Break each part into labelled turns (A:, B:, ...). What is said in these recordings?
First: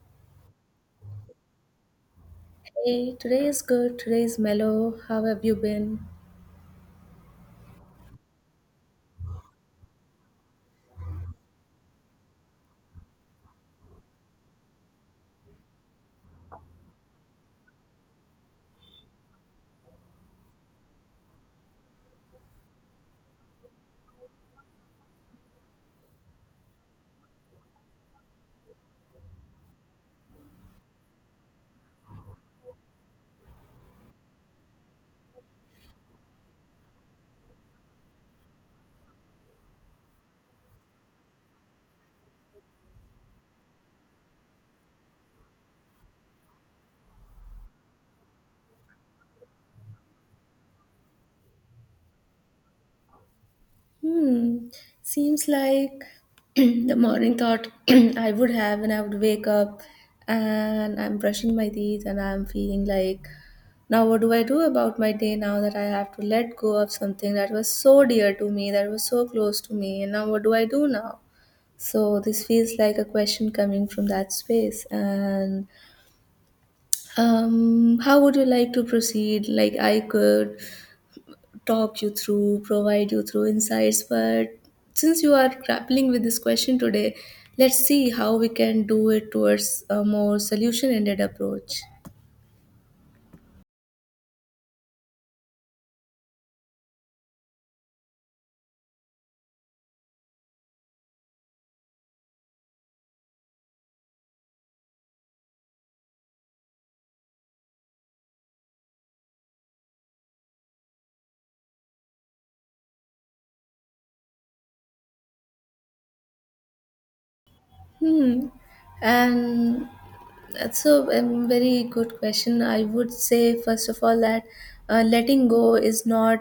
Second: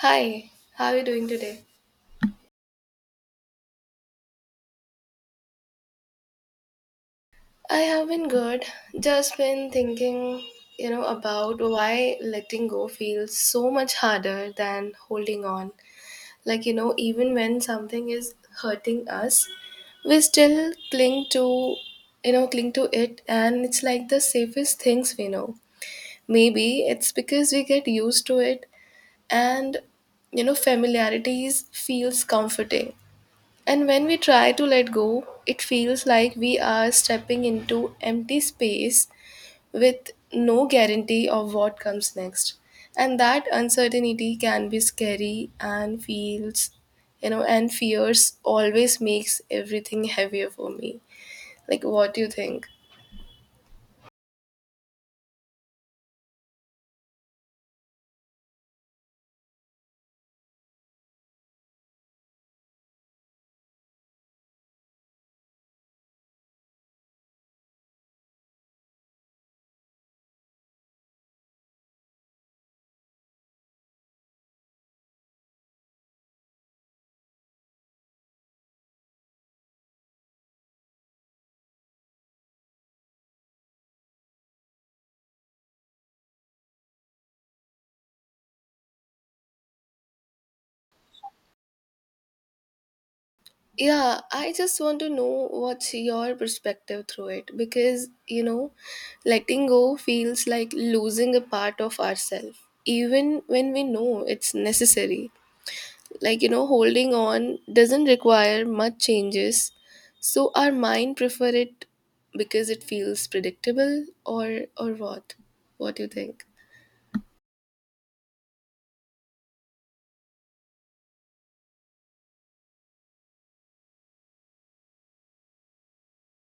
A: Hi, how are you doing today?
B: Hey, today is good. Today is mellow. How have you been?
A: I have been good. Just been thinking, about why letting go feels so much harder than holding on. Like, even when something is hurting us, we still cling to, cling to it, and it's like the safest things we know. Maybe it's because we get used to it and, familiarities feels comforting. And when we try to let go, it feels like we are stepping into empty space with no guarantee of what comes next. And that uncertainty can be scary and feels, and fears always makes everything heavier for me. Like, what do you think?
B: Hmm. Seems like the morning thought I would have when I would wake up and I'm brushing my teeth and I'm feeling like, now what do I do about my day now that I have to let go of something that was so dear to me, that was so close to me, and now what do I do now? So this feels like a question coming from that space. And How would you like to proceed? Like I could talk you through, provide you through insights. But since you are grappling with this question today, let's see how we can do it towards a more solution ended approach.
A: Yeah, I just want to know what's your perspective through it because, letting go feels like losing a part of ourselves, even when we know it's necessary. Like, holding on doesn't require much changes, so our mind prefer it because it feels predictable or what? What do you think?
B: Hmm. And that's a very good question. I would say, first of all, that letting go is not,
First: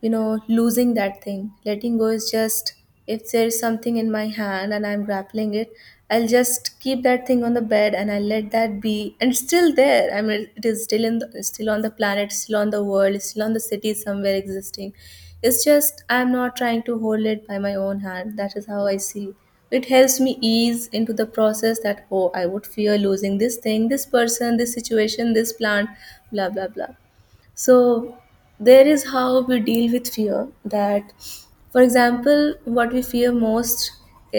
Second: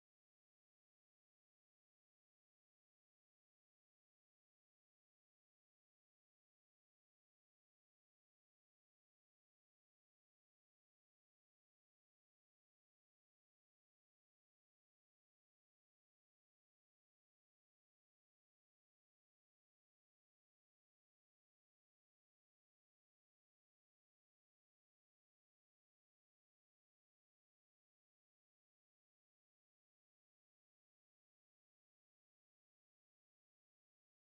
B: you know, losing that thing. Letting go is just if there is something in my hand and I'm grappling it, I'll just keep that thing on the bed and I'll let that be. And it's still there. I mean, it is still still on the planet, still on the world, still on the city somewhere existing. It's just I'm not trying to hold it by my own hand. That is how I see. It helps me ease into the process that, oh, I would fear losing this thing, this person, this situation, this plant, blah, blah, blah. So there is how we deal with fear that, for example, what we fear most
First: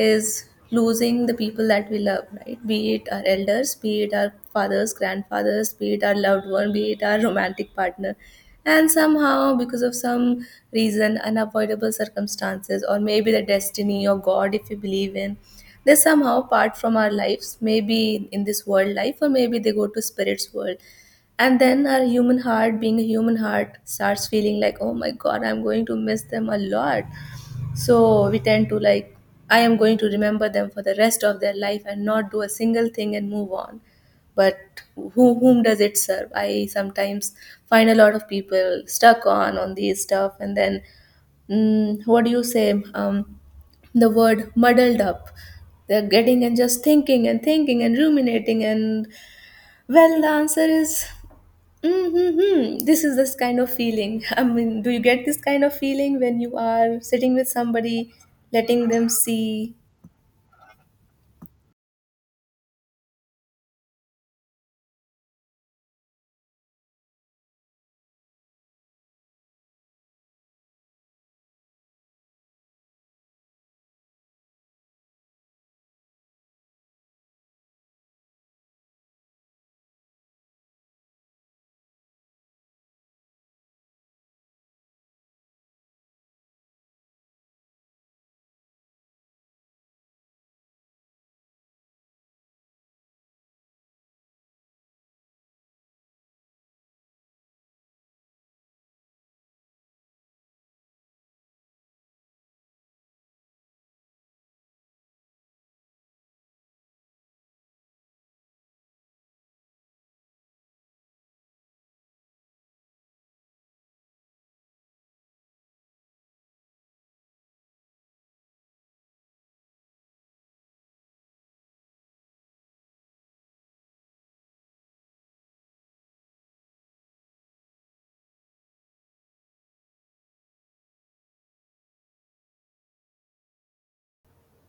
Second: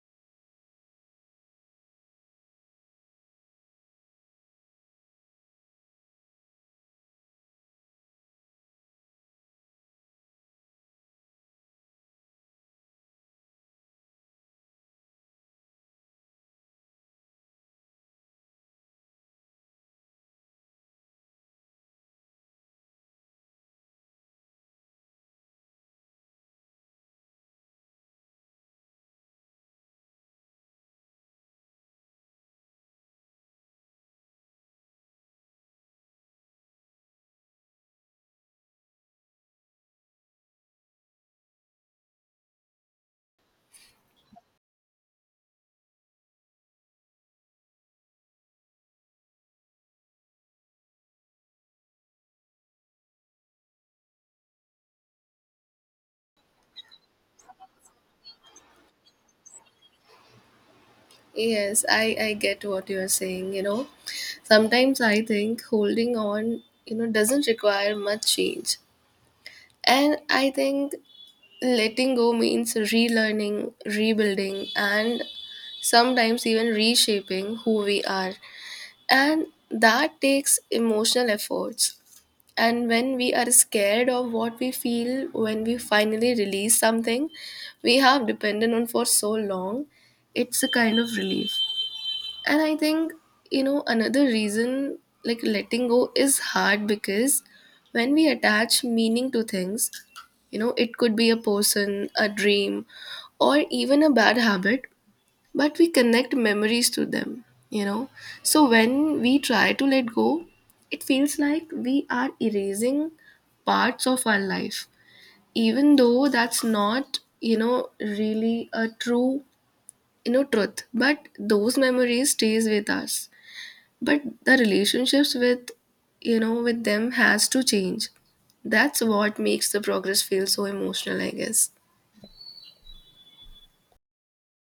B: is losing the people that we love, right? Be it our elders, be it our fathers, grandfathers, be it our loved one, be it our romantic partner, and somehow, because of some reason, unavoidable circumstances, or maybe the destiny or god, if we believe in, they somehow part from our lives, maybe in this world life or maybe they go to spirit's world. And then our human heart, being a human heart, starts feeling like, oh my god, I'm going to miss them a lot. So we tend to like, I am going to remember them for the rest of their life and not do a single thing and move on. But who, whom does it serve? I sometimes find a lot of people stuck on these stuff, and then what do you say? The word muddled up. They're getting and just thinking and thinking and ruminating, and well, the answer is Mm-hmm. This is this kind of feeling. I mean, do you get this kind of feeling when you are sitting with somebody, letting them see,
A: Yes, I get what you're saying. Sometimes I think holding on, doesn't require much change. And I think letting go means relearning, rebuilding, and sometimes even reshaping who we are. And that takes emotional efforts. And when we are scared of what we feel when we finally release something we have depended on for so long, it's a kind of relief. And I think, another reason like letting go is hard because when we attach meaning to things, it could be a person, a dream, or even a bad habit, but we connect memories to them, you know. So when we try to let go, it feels like we are erasing parts of our life, even though that's not, really a true, truth. But those memories stays with us, but the relationships with, with them has to change. That's what makes the progress feel so emotional, I guess.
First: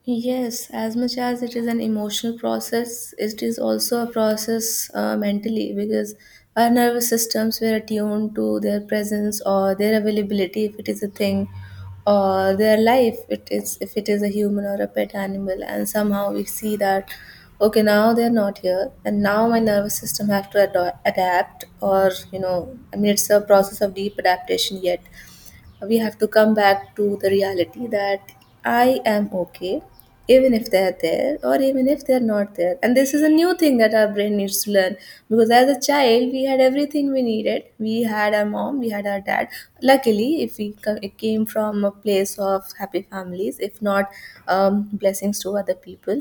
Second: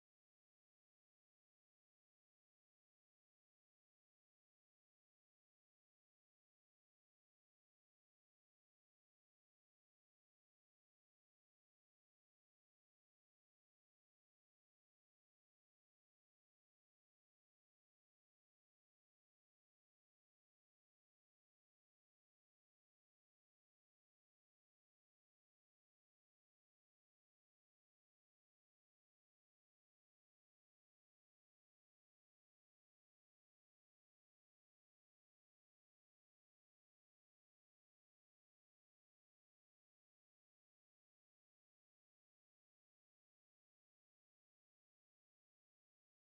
B: yes, as much as it is an emotional process, it is also a process mentally, because our nervous systems were attuned to their presence or their availability if it is a thing, or their life it is if it is a human or a pet animal, and somehow we see that, okay, now they're not here and now my nervous system have to adapt, or you know, I mean it's a process of deep adaptation. Yet we have to come back to the reality that I am okay, even if they're there or even if they're not there. And this is a new thing that our brain needs to learn, because as a child, we had everything we needed. We had our mom, we had our dad. Luckily, if we it came from a place of happy families, if not, blessings to other people.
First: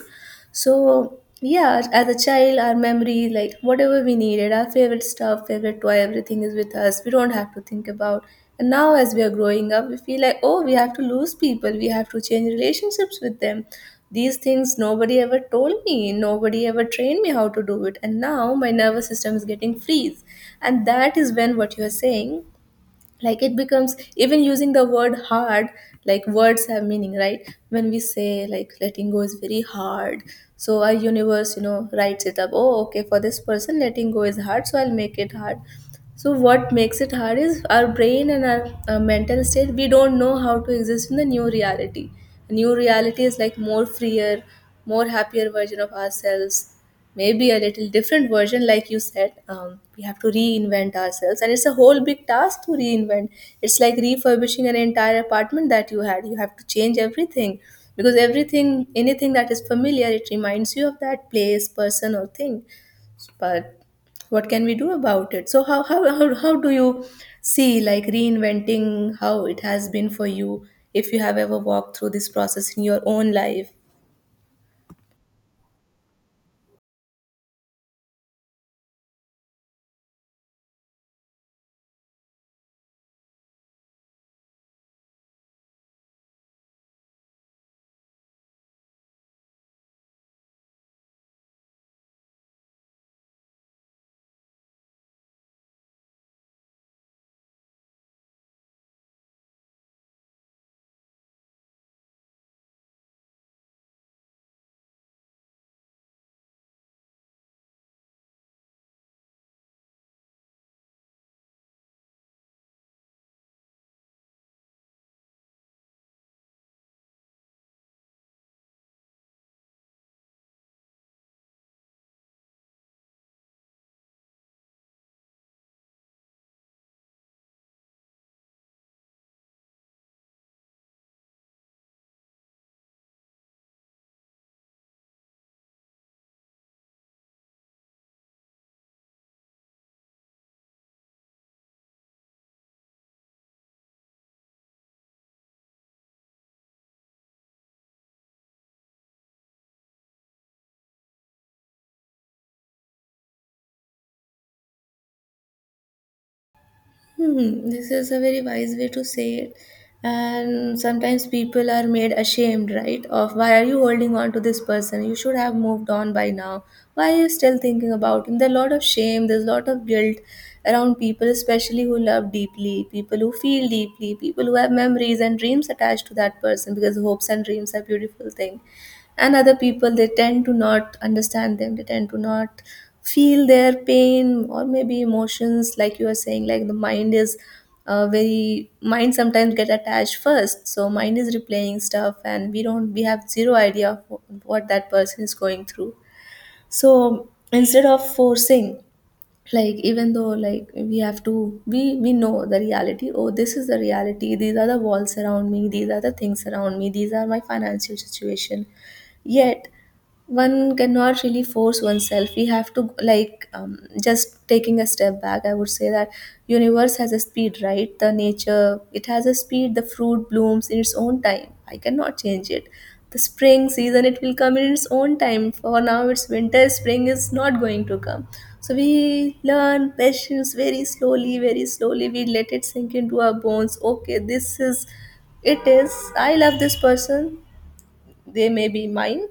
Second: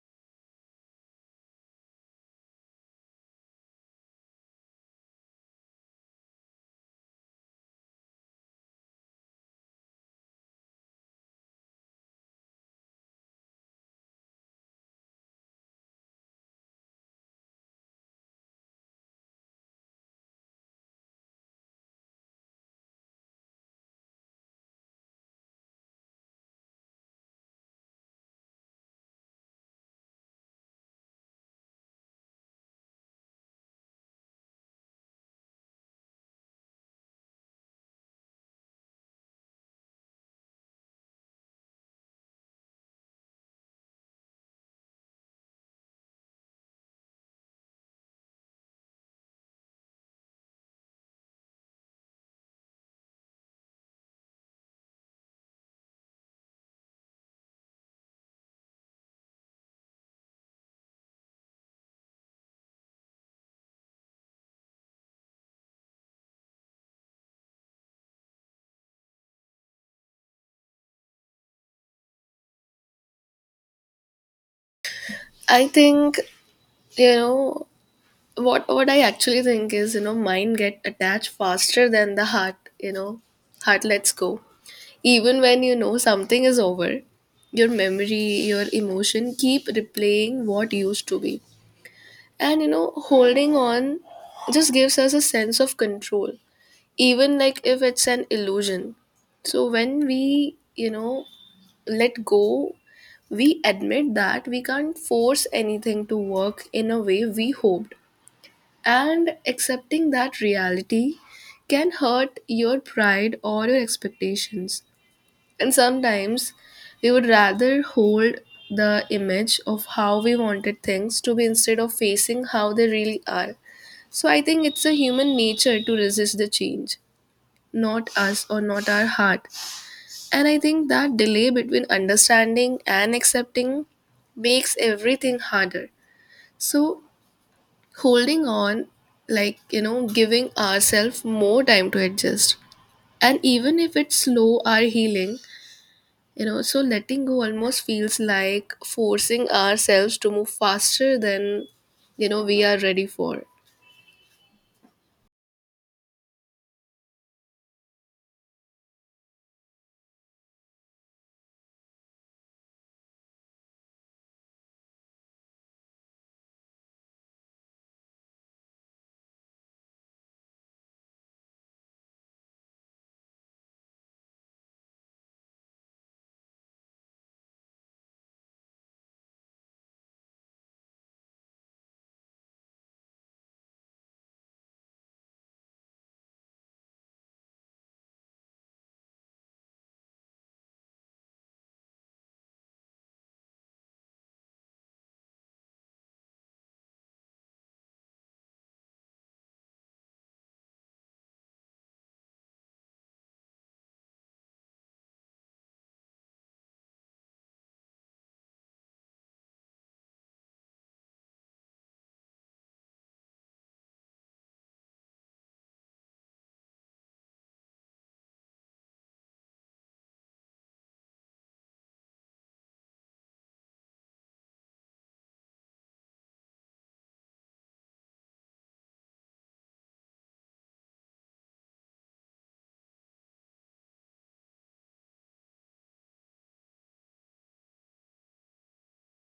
B: So yeah, as a child, our memory, like whatever we needed, our favorite stuff, favorite toy, everything is with us. We don't have to think about. And now, as we are growing up, we feel like, oh, we have to lose people. We have to change relationships with them. These things nobody ever told me. Nobody ever trained me how to do it. And now my nervous system is getting freeze. And that is when what you are saying, like it becomes, even using the word hard, like words have meaning, right? When we say like letting go is very hard, so our universe, you know, writes it up, oh okay, for this person letting go is hard, so I'll make it hard. So what makes it hard is our brain and our mental state. We don't know how to exist in the new reality. New reality is like more freer, more happier version of ourselves, maybe a little different version, like you said. We have to reinvent ourselves, and it's a whole big task to reinvent. It's like refurbishing an entire apartment that you had. You have to change everything, because everything, anything that is familiar, it reminds you of that place, person or thing. But what can we do about it? So how do you see like reinventing, how it has been for you, if you have ever walked through this process in your own life?
A: I think, you know what I actually think is, mind get attached faster than the heart. Heart lets go even when, something is over. Your memory, your emotion keep replaying what used to be. And, holding on just gives us a sense of control, even like if it's an illusion. So when we, let go, we admit that we can't force anything to work in a way we hoped. And accepting that reality can hurt your pride or your expectations. And sometimes we would rather hold the image of how we wanted things to be instead of facing how they really are. So I think it's a human nature to resist the change, not us or not our heart. And I think that delay between understanding and accepting makes everything harder. So, holding on, like, giving ourselves more time to adjust. And even if it's slow, our healing, so letting go almost feels like forcing ourselves to move faster than, we are ready for.
B: Hmm, this is a very wise way to say it. And sometimes people are made ashamed, right? Of why are you holding on to this person? You should have moved on by now. Why are you still thinking about him? There's a lot of shame, there's a lot of guilt around people, especially who love deeply, people who feel deeply, people who have memories and dreams attached to that person, because hopes and dreams are beautiful thing, and other people, they tend to not understand them, they tend to not feel their pain or maybe emotions, like you are saying, like the mind is, very mind sometimes get attached first, so mind is replaying stuff, and we don't, we have zero idea of what that person is going through. So instead of forcing, like, even though, like, we have to, we know the reality, oh this is the reality, these are the walls around me, these are the things around me, these are my financial situation, yet one cannot really force oneself. We have to like, just taking a step back, I would say that universe has a speed, right? The nature, it has a speed. The fruit blooms in its own time, I cannot change it. The spring season, it will come in its own time. For now it's winter, spring is not going to come. So we learn patience very slowly, very slowly we let it sink into our bones. Okay, this is, it is, I love this person, they may be mine.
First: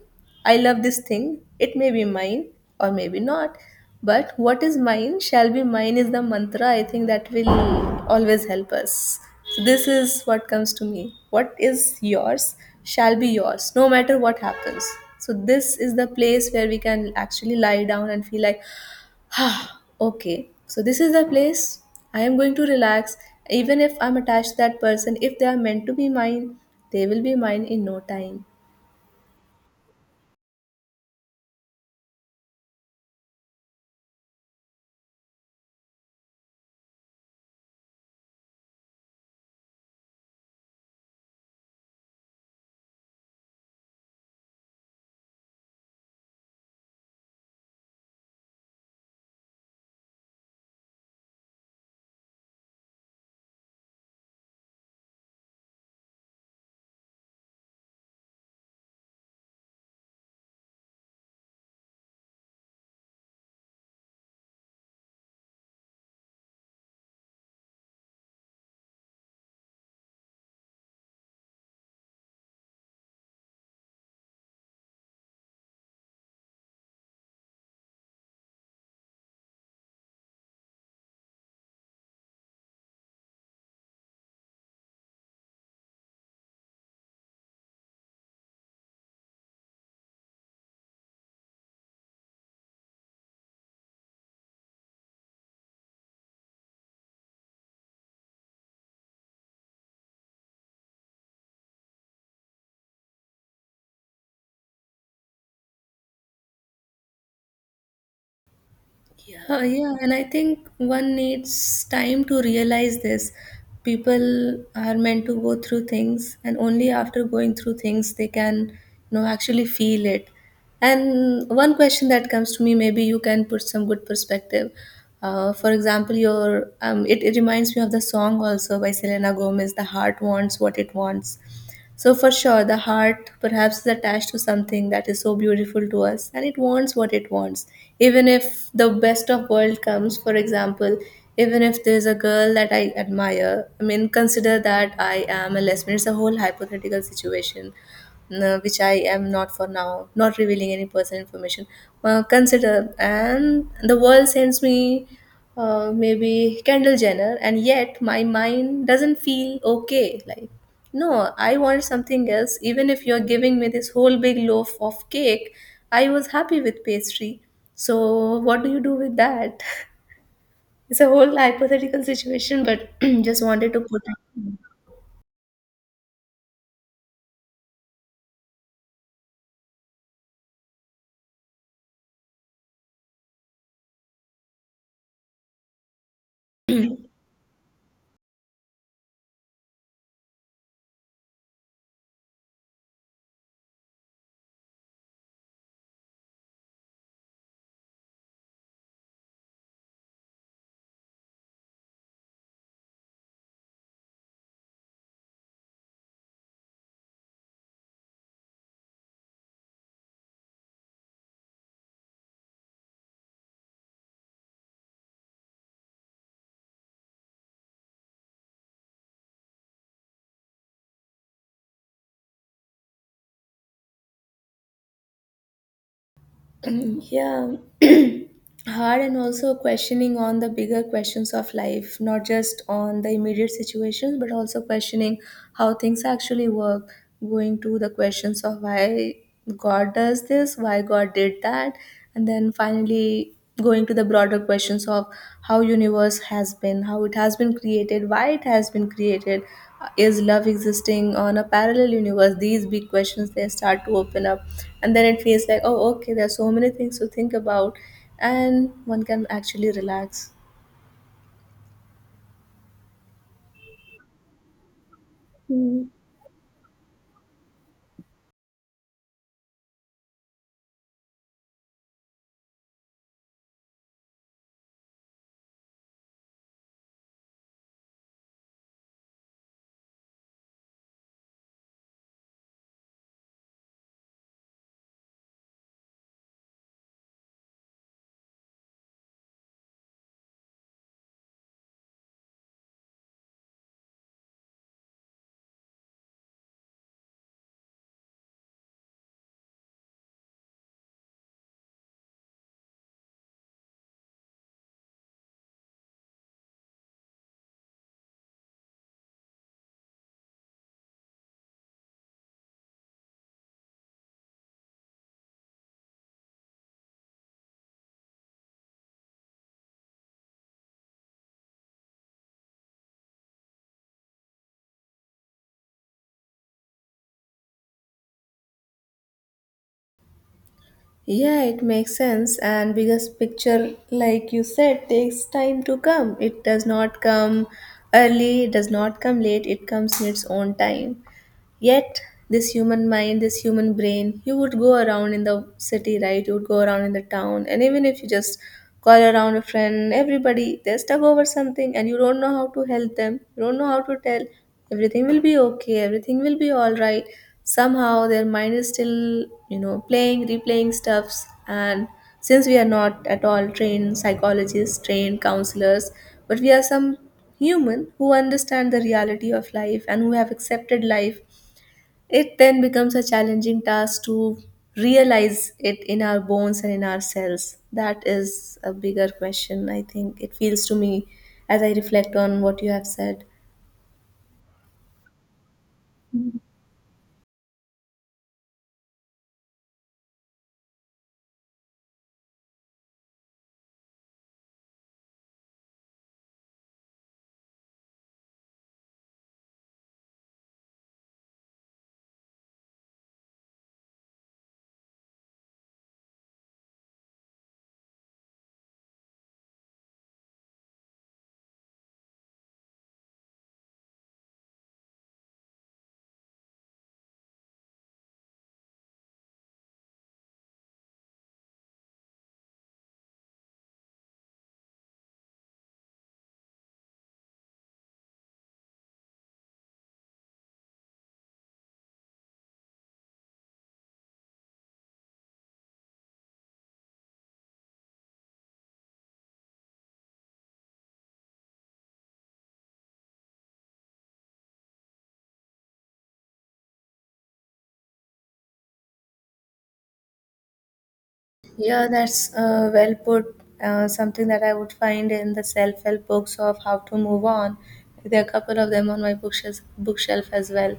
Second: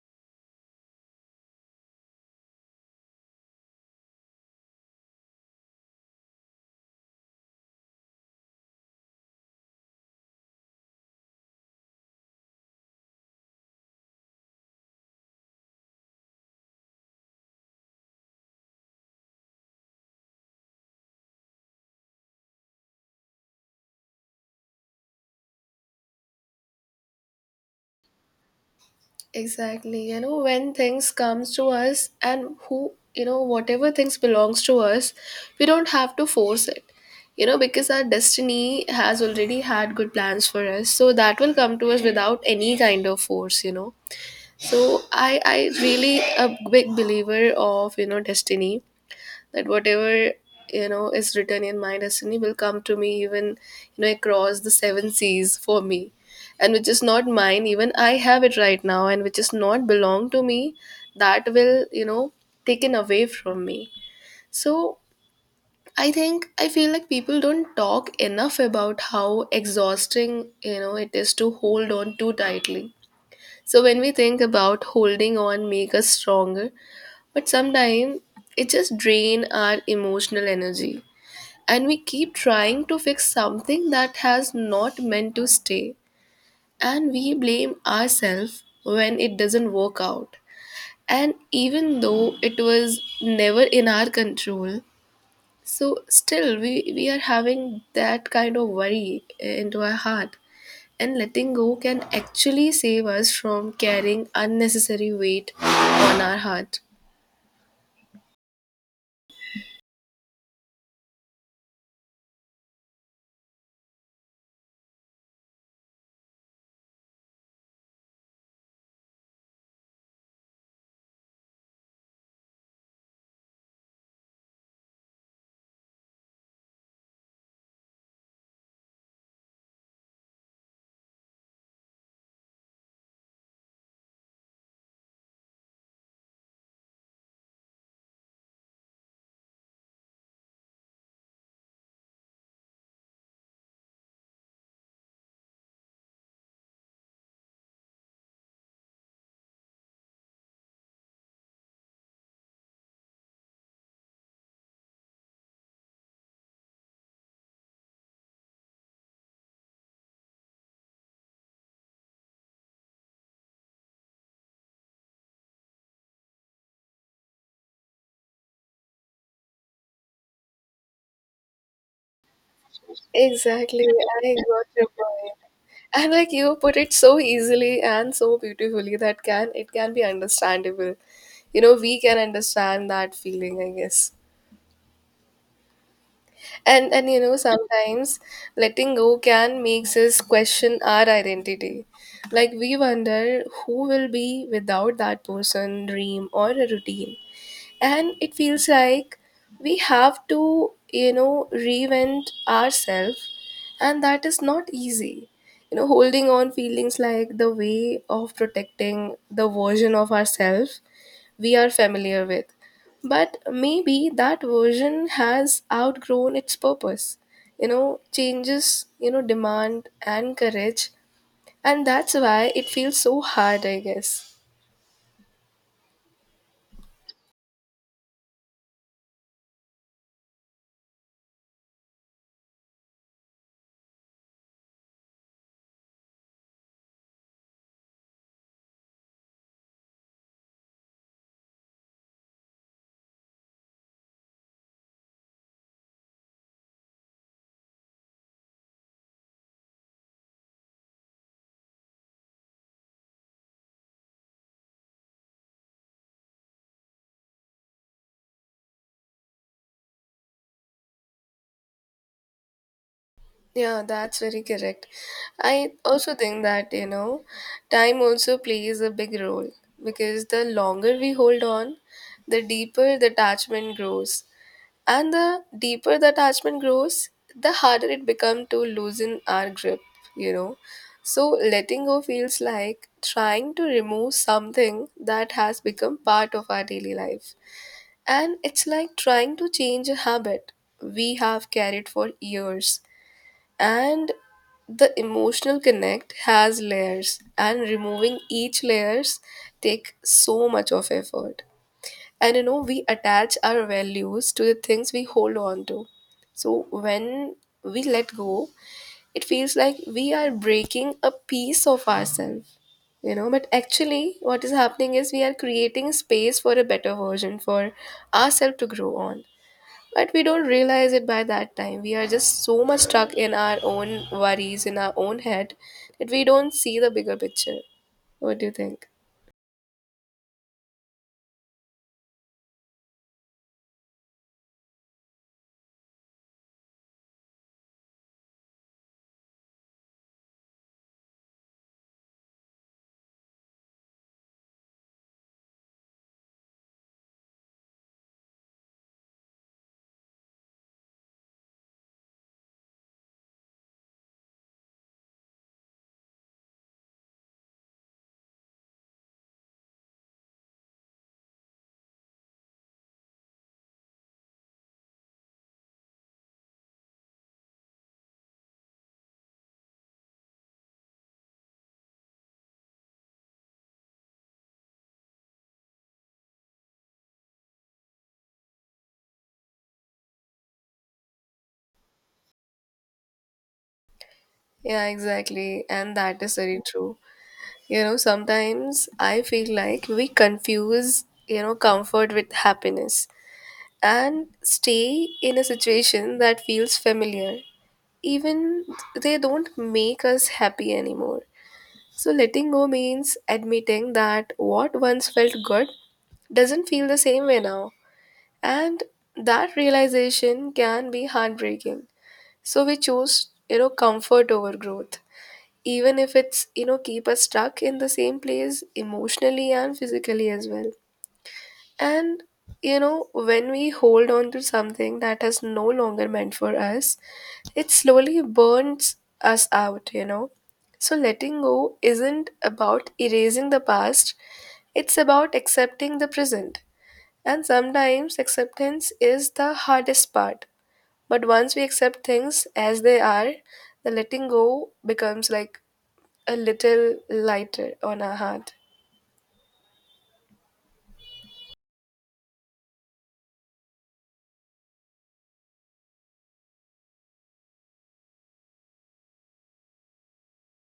B: I love this thing, it may be mine, or maybe not. But what is mine shall be mine is the mantra, I think, that will always help us. So this is what comes to me: what is yours shall be yours, no matter what happens. So this is the place where we can actually lie down and feel like, okay, so this is the place I am going to relax. Even if I'm attached to that person, if they are meant to be mine, they will be mine in no time.
A: Exactly. When things comes to us and who, whatever things belongs to us, we don't have to force it. Because our destiny has already had good plans for us. So that will come to us without any kind of force. So I really a big believer of, destiny, that whatever is written in my destiny will come to me, even across the seven seas for me. And which is not mine even I have it right now, and which is not belong to me, that will, taken away from me. So I think I feel like people don't talk enough about how exhausting, it is to hold on too tightly. So when we think about holding on make us stronger, but sometimes it just drain our emotional energy, and we keep trying to fix something that has not meant to stay, and we blame ourselves when it doesn't work out, and even though it was never in our control. So still we are having that kind of worry into our heart. And letting go can actually save us from carrying unnecessary weight on our heart.
B: Yeah, yeah, and I think one needs time to realize this. People are meant to go through things, and only after going through things they can, you know, actually feel it. And one question that comes to me, maybe you can put some good perspective. For example, it reminds me of the song also by Selena Gomez, "The Heart Wants What It Wants." So, for sure, the heart perhaps is attached to something that is so beautiful to us and it wants what it wants. Even if the best of world comes, for example, even if there's a girl that I admire, I mean, consider that I am a lesbian. It's a whole hypothetical situation, no, which I am not, for now not revealing any personal information. Consider, and the world sends me maybe Kendall Jenner, and yet my mind doesn't feel okay. Like, no, I want something else. Even if you're giving me this whole big loaf of cake, I was happy with pastry. So, what do you do with that? It's a whole hypothetical situation, but just wanted to
A: Exactly,
B: put
A: I
B: it.
A: got your point. And like you put it so easily and so beautifully, that can, it can be understandable. We can understand that feeling, I guess. And sometimes letting go can makes us question our identity, like we wonder who will be without that person, dream, or a routine. And it feels like we have to, reinvent ourselves, and that is not easy. Holding on feelings like the way of protecting the version of ourselves we are familiar with, but maybe that version has outgrown its purpose. Changes, demand and courage, and that's why it feels so hard, I guess.
B: Yeah, hard, and also questioning on the bigger questions of life, not just on the immediate situations but also questioning how things actually work, going to the questions of why god does this, why god did that, and then finally going to the broader questions of how universe has been, how it has been created, why it has been created, is love existing on a parallel universe. These big questions, they start to open up, and then it feels like, oh okay, there are so many things to think about, and one can actually relax.
A: Yeah, that's very correct. I
B: Hmm.
A: also think that, time also plays a big role, because the longer we hold on, the deeper the attachment grows. And the deeper the attachment grows, the harder it becomes to loosen our grip, you know. So letting go feels like trying to remove something that has become part of our daily life. And it's like trying to change a habit we have carried for years, and the emotional connect has layers, and removing each layers take so much of effort. And, we attach our values to the things we hold on to. So when we let go, it feels like we are breaking a piece of ourselves, but actually what is happening is we are creating space for a better version for ourselves to grow on. But we don't realize it by that time. We are just so much stuck in our own worries, in our own head, that we don't see the bigger picture. What do you think?
B: Yeah, it makes sense. And biggest picture, like you said, takes time to come. It does not come early, it does not come late, it comes in its own time. Yet, this human mind, this human brain, you would go around in the city, right? You would go around in the town, and even if you just call around a friend, everybody they're stuck over something, and you don't know how to help them. You don't know how to tell everything will be okay, everything will be all right. Somehow, their mind is still, playing, replaying stuffs, and since we are not at all trained psychologists, trained counselors, but we are some human who understand the reality of life and who have accepted life, it then becomes a challenging task to realize it in our bones and in ourselves. That is a bigger question, I think. It feels to me as I reflect on what you have said.
A: Yeah, exactly. And that is very true. Sometimes I feel like we confuse, comfort with happiness, and stay in a situation that feels familiar. Even they don't make us happy anymore. So letting go means admitting that what once felt good doesn't feel the same way now. And that realization can be heartbreaking. So we choose, comfort over growth, even if it's, keep us stuck in the same place emotionally and physically as well. And, when we hold on to something that is no longer meant for us, it slowly burns us out. So letting go isn't about erasing the past, it's about accepting the present. And sometimes acceptance is the hardest part. But once we accept things as they are, the letting go becomes like a little lighter on our heart.
B: Yeah, that's well put. Something that I would find in the self-help books of how to move on. There are a couple of them on my bookshelf as well.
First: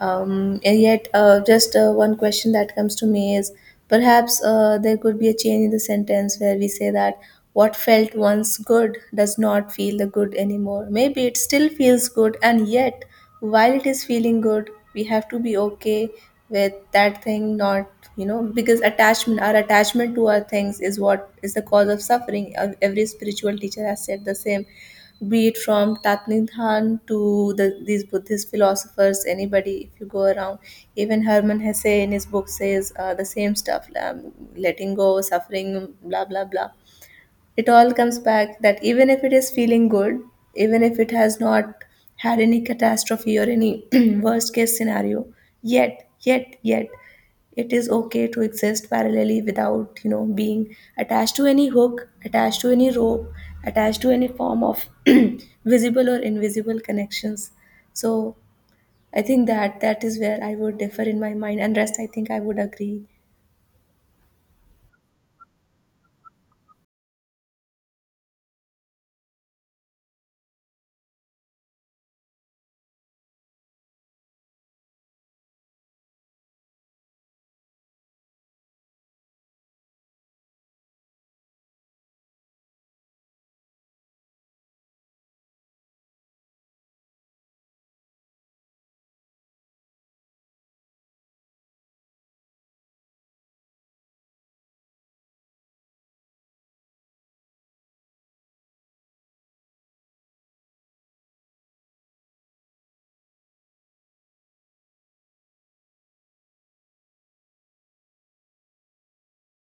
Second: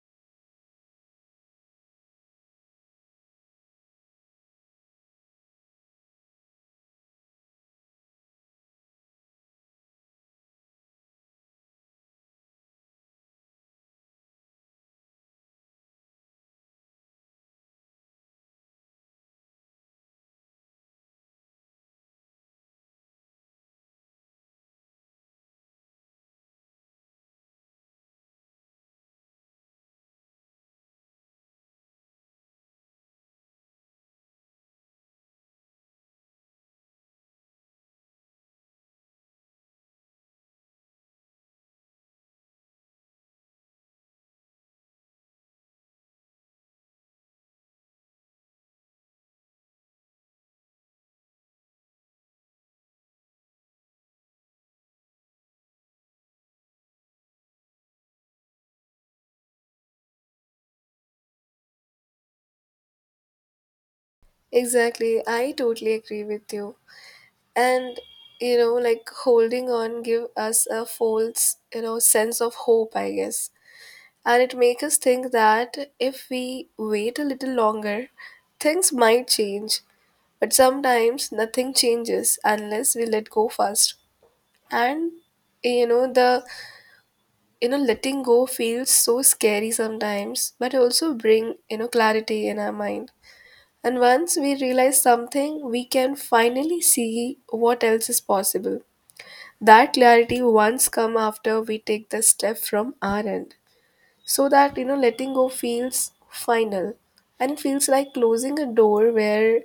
B: And yet, just one question that comes to me is perhaps there could be a change in the sentence where we say that what felt once good does not feel the good anymore. Maybe it still feels good, and yet while it is feeling good we have to be okay with that thing not, you know, because attachment, our attachment to our things is what is the cause of suffering. Every spiritual teacher has said the same, be it from Tatnidhan to these Buddhist philosophers, anybody, if you go around, even Herman Hesse in his book says the same stuff, letting go, suffering, blah, blah, blah. It all comes back that even if it is feeling good, even if it has not had any catastrophe or any worst case scenario, yet, it is okay to exist parallelly without, you know, being attached to any hook, attached to any rope, attached to any form of visible or invisible connections. So I think that is where I would differ in my mind, and rest I think I would agree.
A: Exactly, I totally agree with you. And like holding on give us a false, sense of hope, I guess. And it makes us think that if we wait a little longer, things might change. But sometimes nothing changes unless we let go first. And the, letting go feels so scary sometimes, but also bring, clarity in our mind. And once we realize something, we can finally see what else is possible. That clarity once come after we take the step from our end. So that, letting go feels final, and it feels like closing a door where,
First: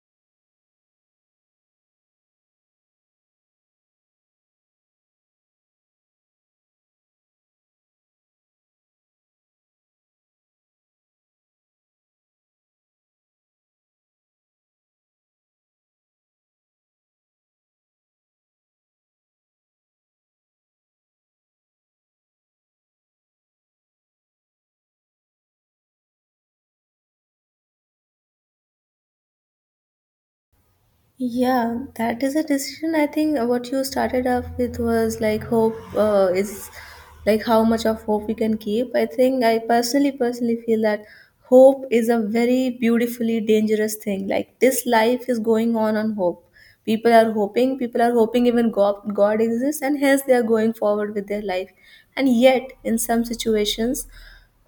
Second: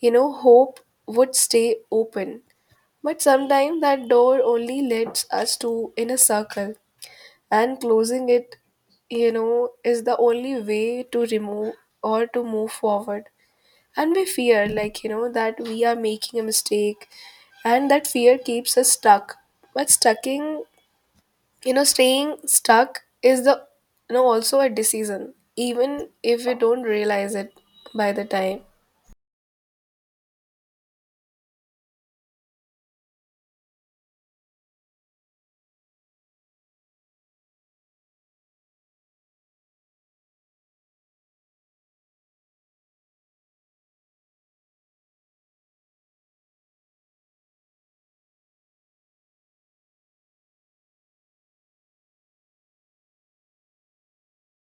A: hope would stay open. But sometimes that door only leads us to in a circle, and closing it, is the only way to remove or to move forward. And we fear like, that we are making a mistake, and that fear keeps us stuck. But stucking, staying stuck is the, also a decision, even if we don't realize it by the time.
B: Yeah, that is a decision. I think what you started off with was like hope is like how much of hope we can keep. I think I personally feel that hope is a very beautifully dangerous thing. Like this life is going on hope. People are hoping even God, God exists, and hence they are going forward with their life. And yet, in some situations,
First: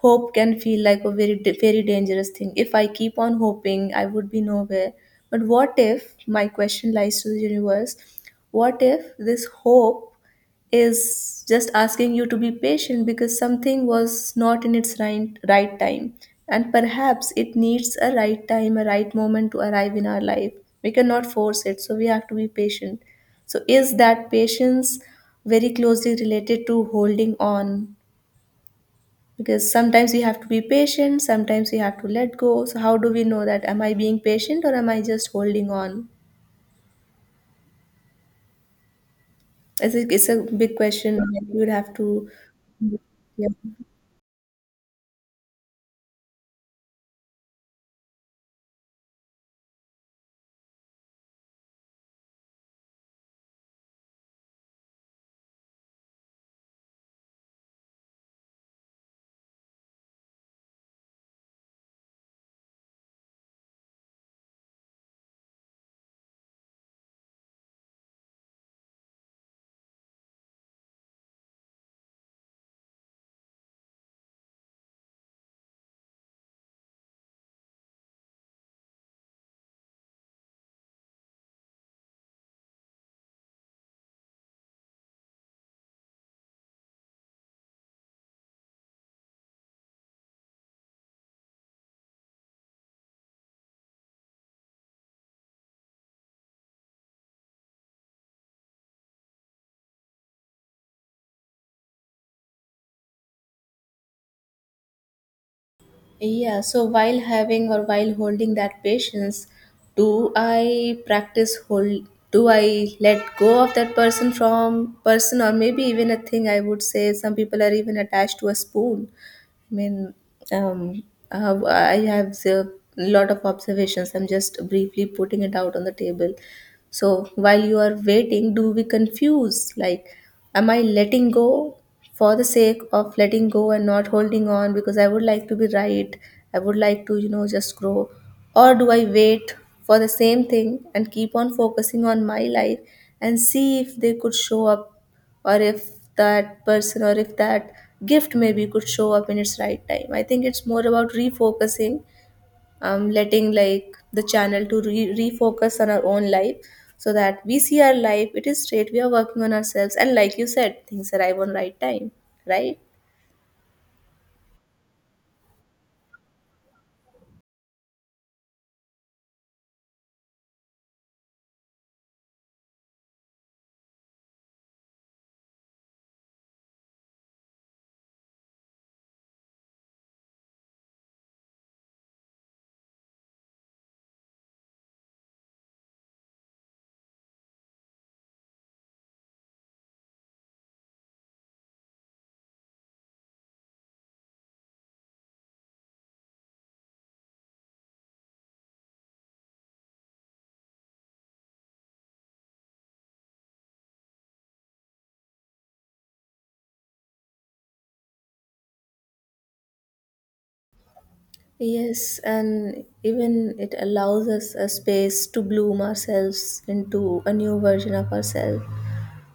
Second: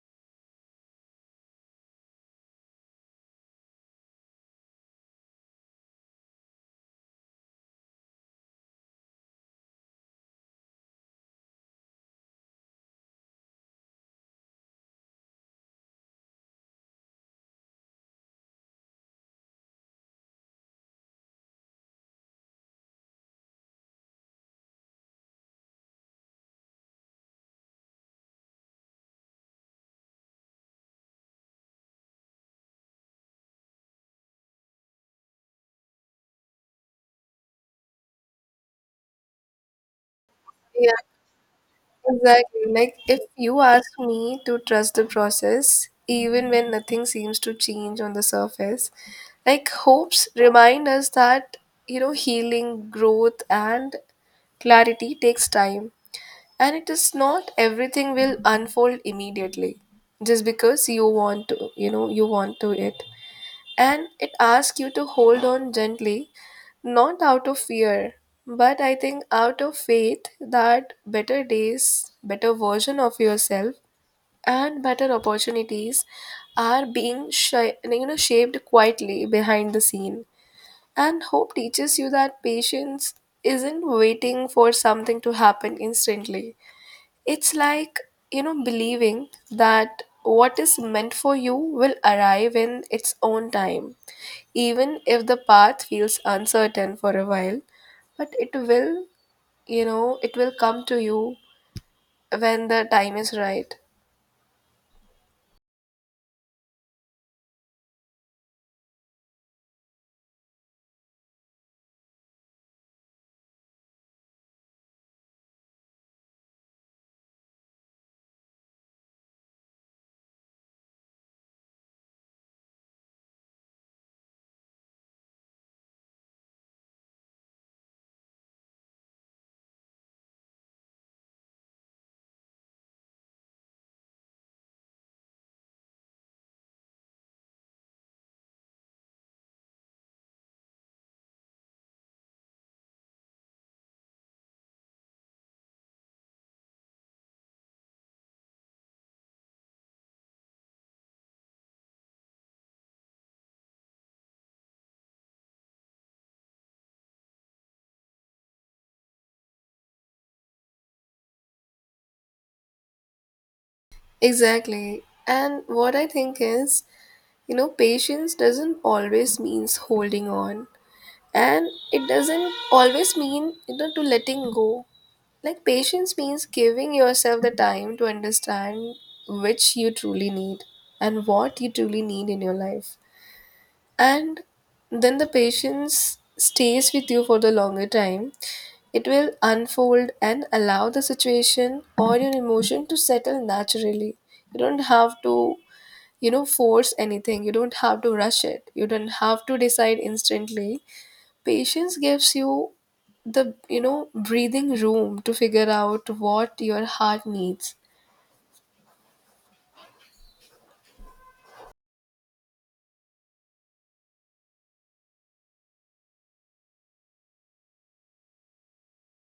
B: hope can feel like a very dangerous thing. If I keep on hoping I would be nowhere, but what if my question lies to the universe? What if this hope is just asking you to be patient because something was not in its right time, and perhaps it needs a right time, a right moment to arrive in our life? We cannot force it, so we have to be patient. So is that patience very closely related to holding on? Because sometimes we have to be patient, sometimes we have to let go, so how do we know that am I being patient or am I just holding on? I think it's a big question that you would have to.
A: Exactly. Like, if
B: Yeah.
A: you ask me to trust the process, even when nothing seems to change on the surface, like, hopes remind us that, healing, growth, and clarity takes time. And it is not everything will unfold immediately just because you want to, you want to it. And it asks you to hold on gently, not out of fear, but I think out of faith that better days, better version of yourself, and better opportunities are being shaped quietly behind the scene. And hope teaches you that patience isn't waiting for something to happen instantly. It's like, believing that what is meant for you will arrive in its own time, even if the path feels uncertain for a while, but it will, it will come to you when the time is right.
B: Yeah, so while having or while holding that patience, do I practice hold, do I let go of that person from person, or maybe even a thing? I would say some people are even attached to a spoon. I mean, um, I have a lot of observations. I'm just briefly putting it out on the table. So while you are waiting, do we confuse? Like, am I letting go for the sake of letting go and not holding on because I would like to be right? I would like to, you know, just grow. Or do I wait for the same thing and keep on focusing on my life and see if they could show up, or if that person or if that gift maybe could show up in its right time? I think it's more about refocusing, letting like the channel to refocus on our own life, so that we see our life, it is straight, we are working on ourselves, and like you said, things arrive on right time, right?
A: Exactly, and what I think is, patience doesn't always means holding on, and it doesn't always mean, to letting go. Like, patience means giving yourself the time to understand which you truly need and what you truly need in your life. And then the patience stays with you for the longer time. It will unfold and allow the situation or your emotion to settle naturally. You don't have to, force anything, you don't have to rush it, you don't have to decide instantly. Patience gives you the, breathing room to figure out what your heart needs.
B: Yes, and even it allows us a space to bloom ourselves into a new version of ourselves.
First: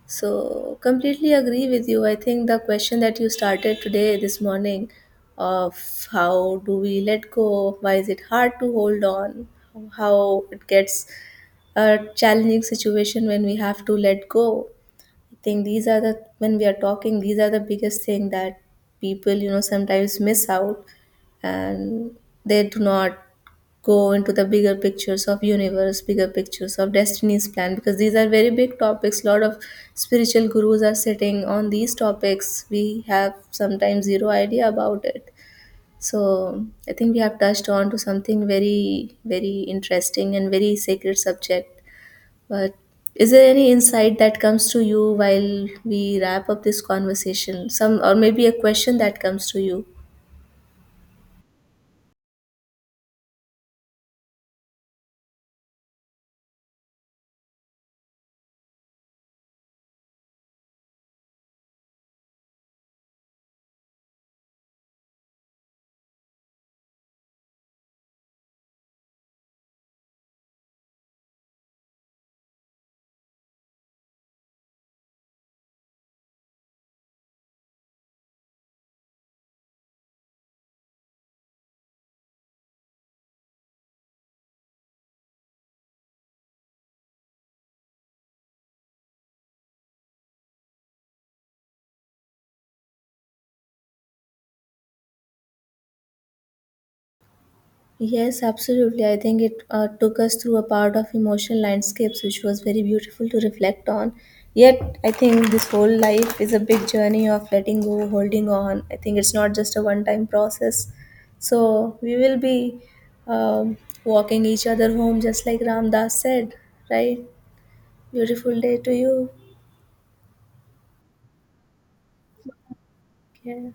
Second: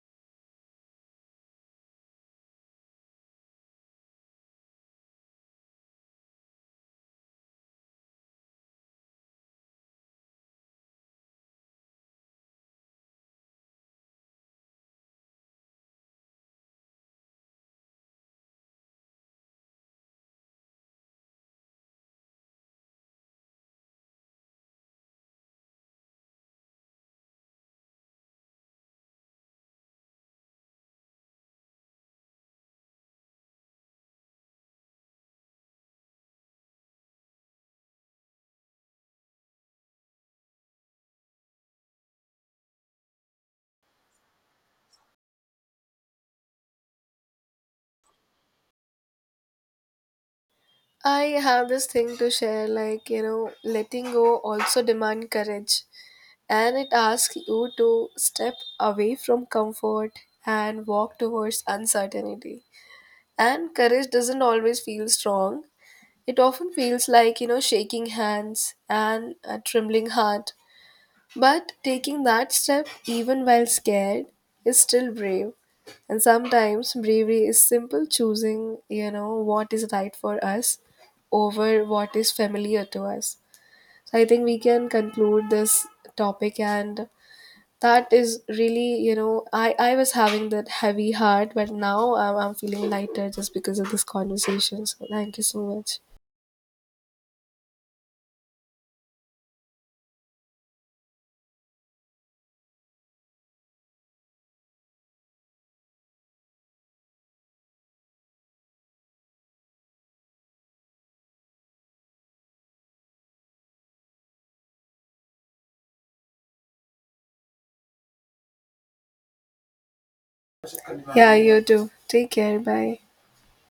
B: So, completely agree with you. I think the question that you started today, this morning, of how do we let go, why is it hard to hold on, how it gets a challenging situation when we have to let go. I think these are the, when we are talking, these are the biggest thing that people, you know, sometimes miss out, and they do not go into the bigger pictures of universe, bigger pictures of destiny's plan, because these are very big topics, lot of spiritual gurus are sitting on these topics, we have sometimes zero idea about it. So I think we have touched on to something very very interesting and very sacred subject, but is there any insight that comes to you while we wrap up this conversation, some or maybe a question that comes to you?
A: I have this thing to share, like, letting go also demand courage, and it asks you to step away from comfort and walk towards uncertainty. And courage doesn't always feel strong. It often feels like, shaking hands and a trembling heart. But taking that step, even while scared, is still brave. And sometimes bravery is simple choosing, what is right for us over what is familiar to us. So I think we can conclude this topic, and that is really, I was having that heavy heart, but now I'm feeling lighter just because of this conversation. So thank you so much.
B: Yes, absolutely. I think it took us through a part of emotional landscapes, which was very beautiful to reflect on. Yet, I think this whole life is a big journey of letting go, holding on. I think it's not just a one time process. So, we will be, um, walking each other home, just like Ramdas said, right? Beautiful day to you.
A: Yeah, you too. Take care. Bye.
B: Yeah.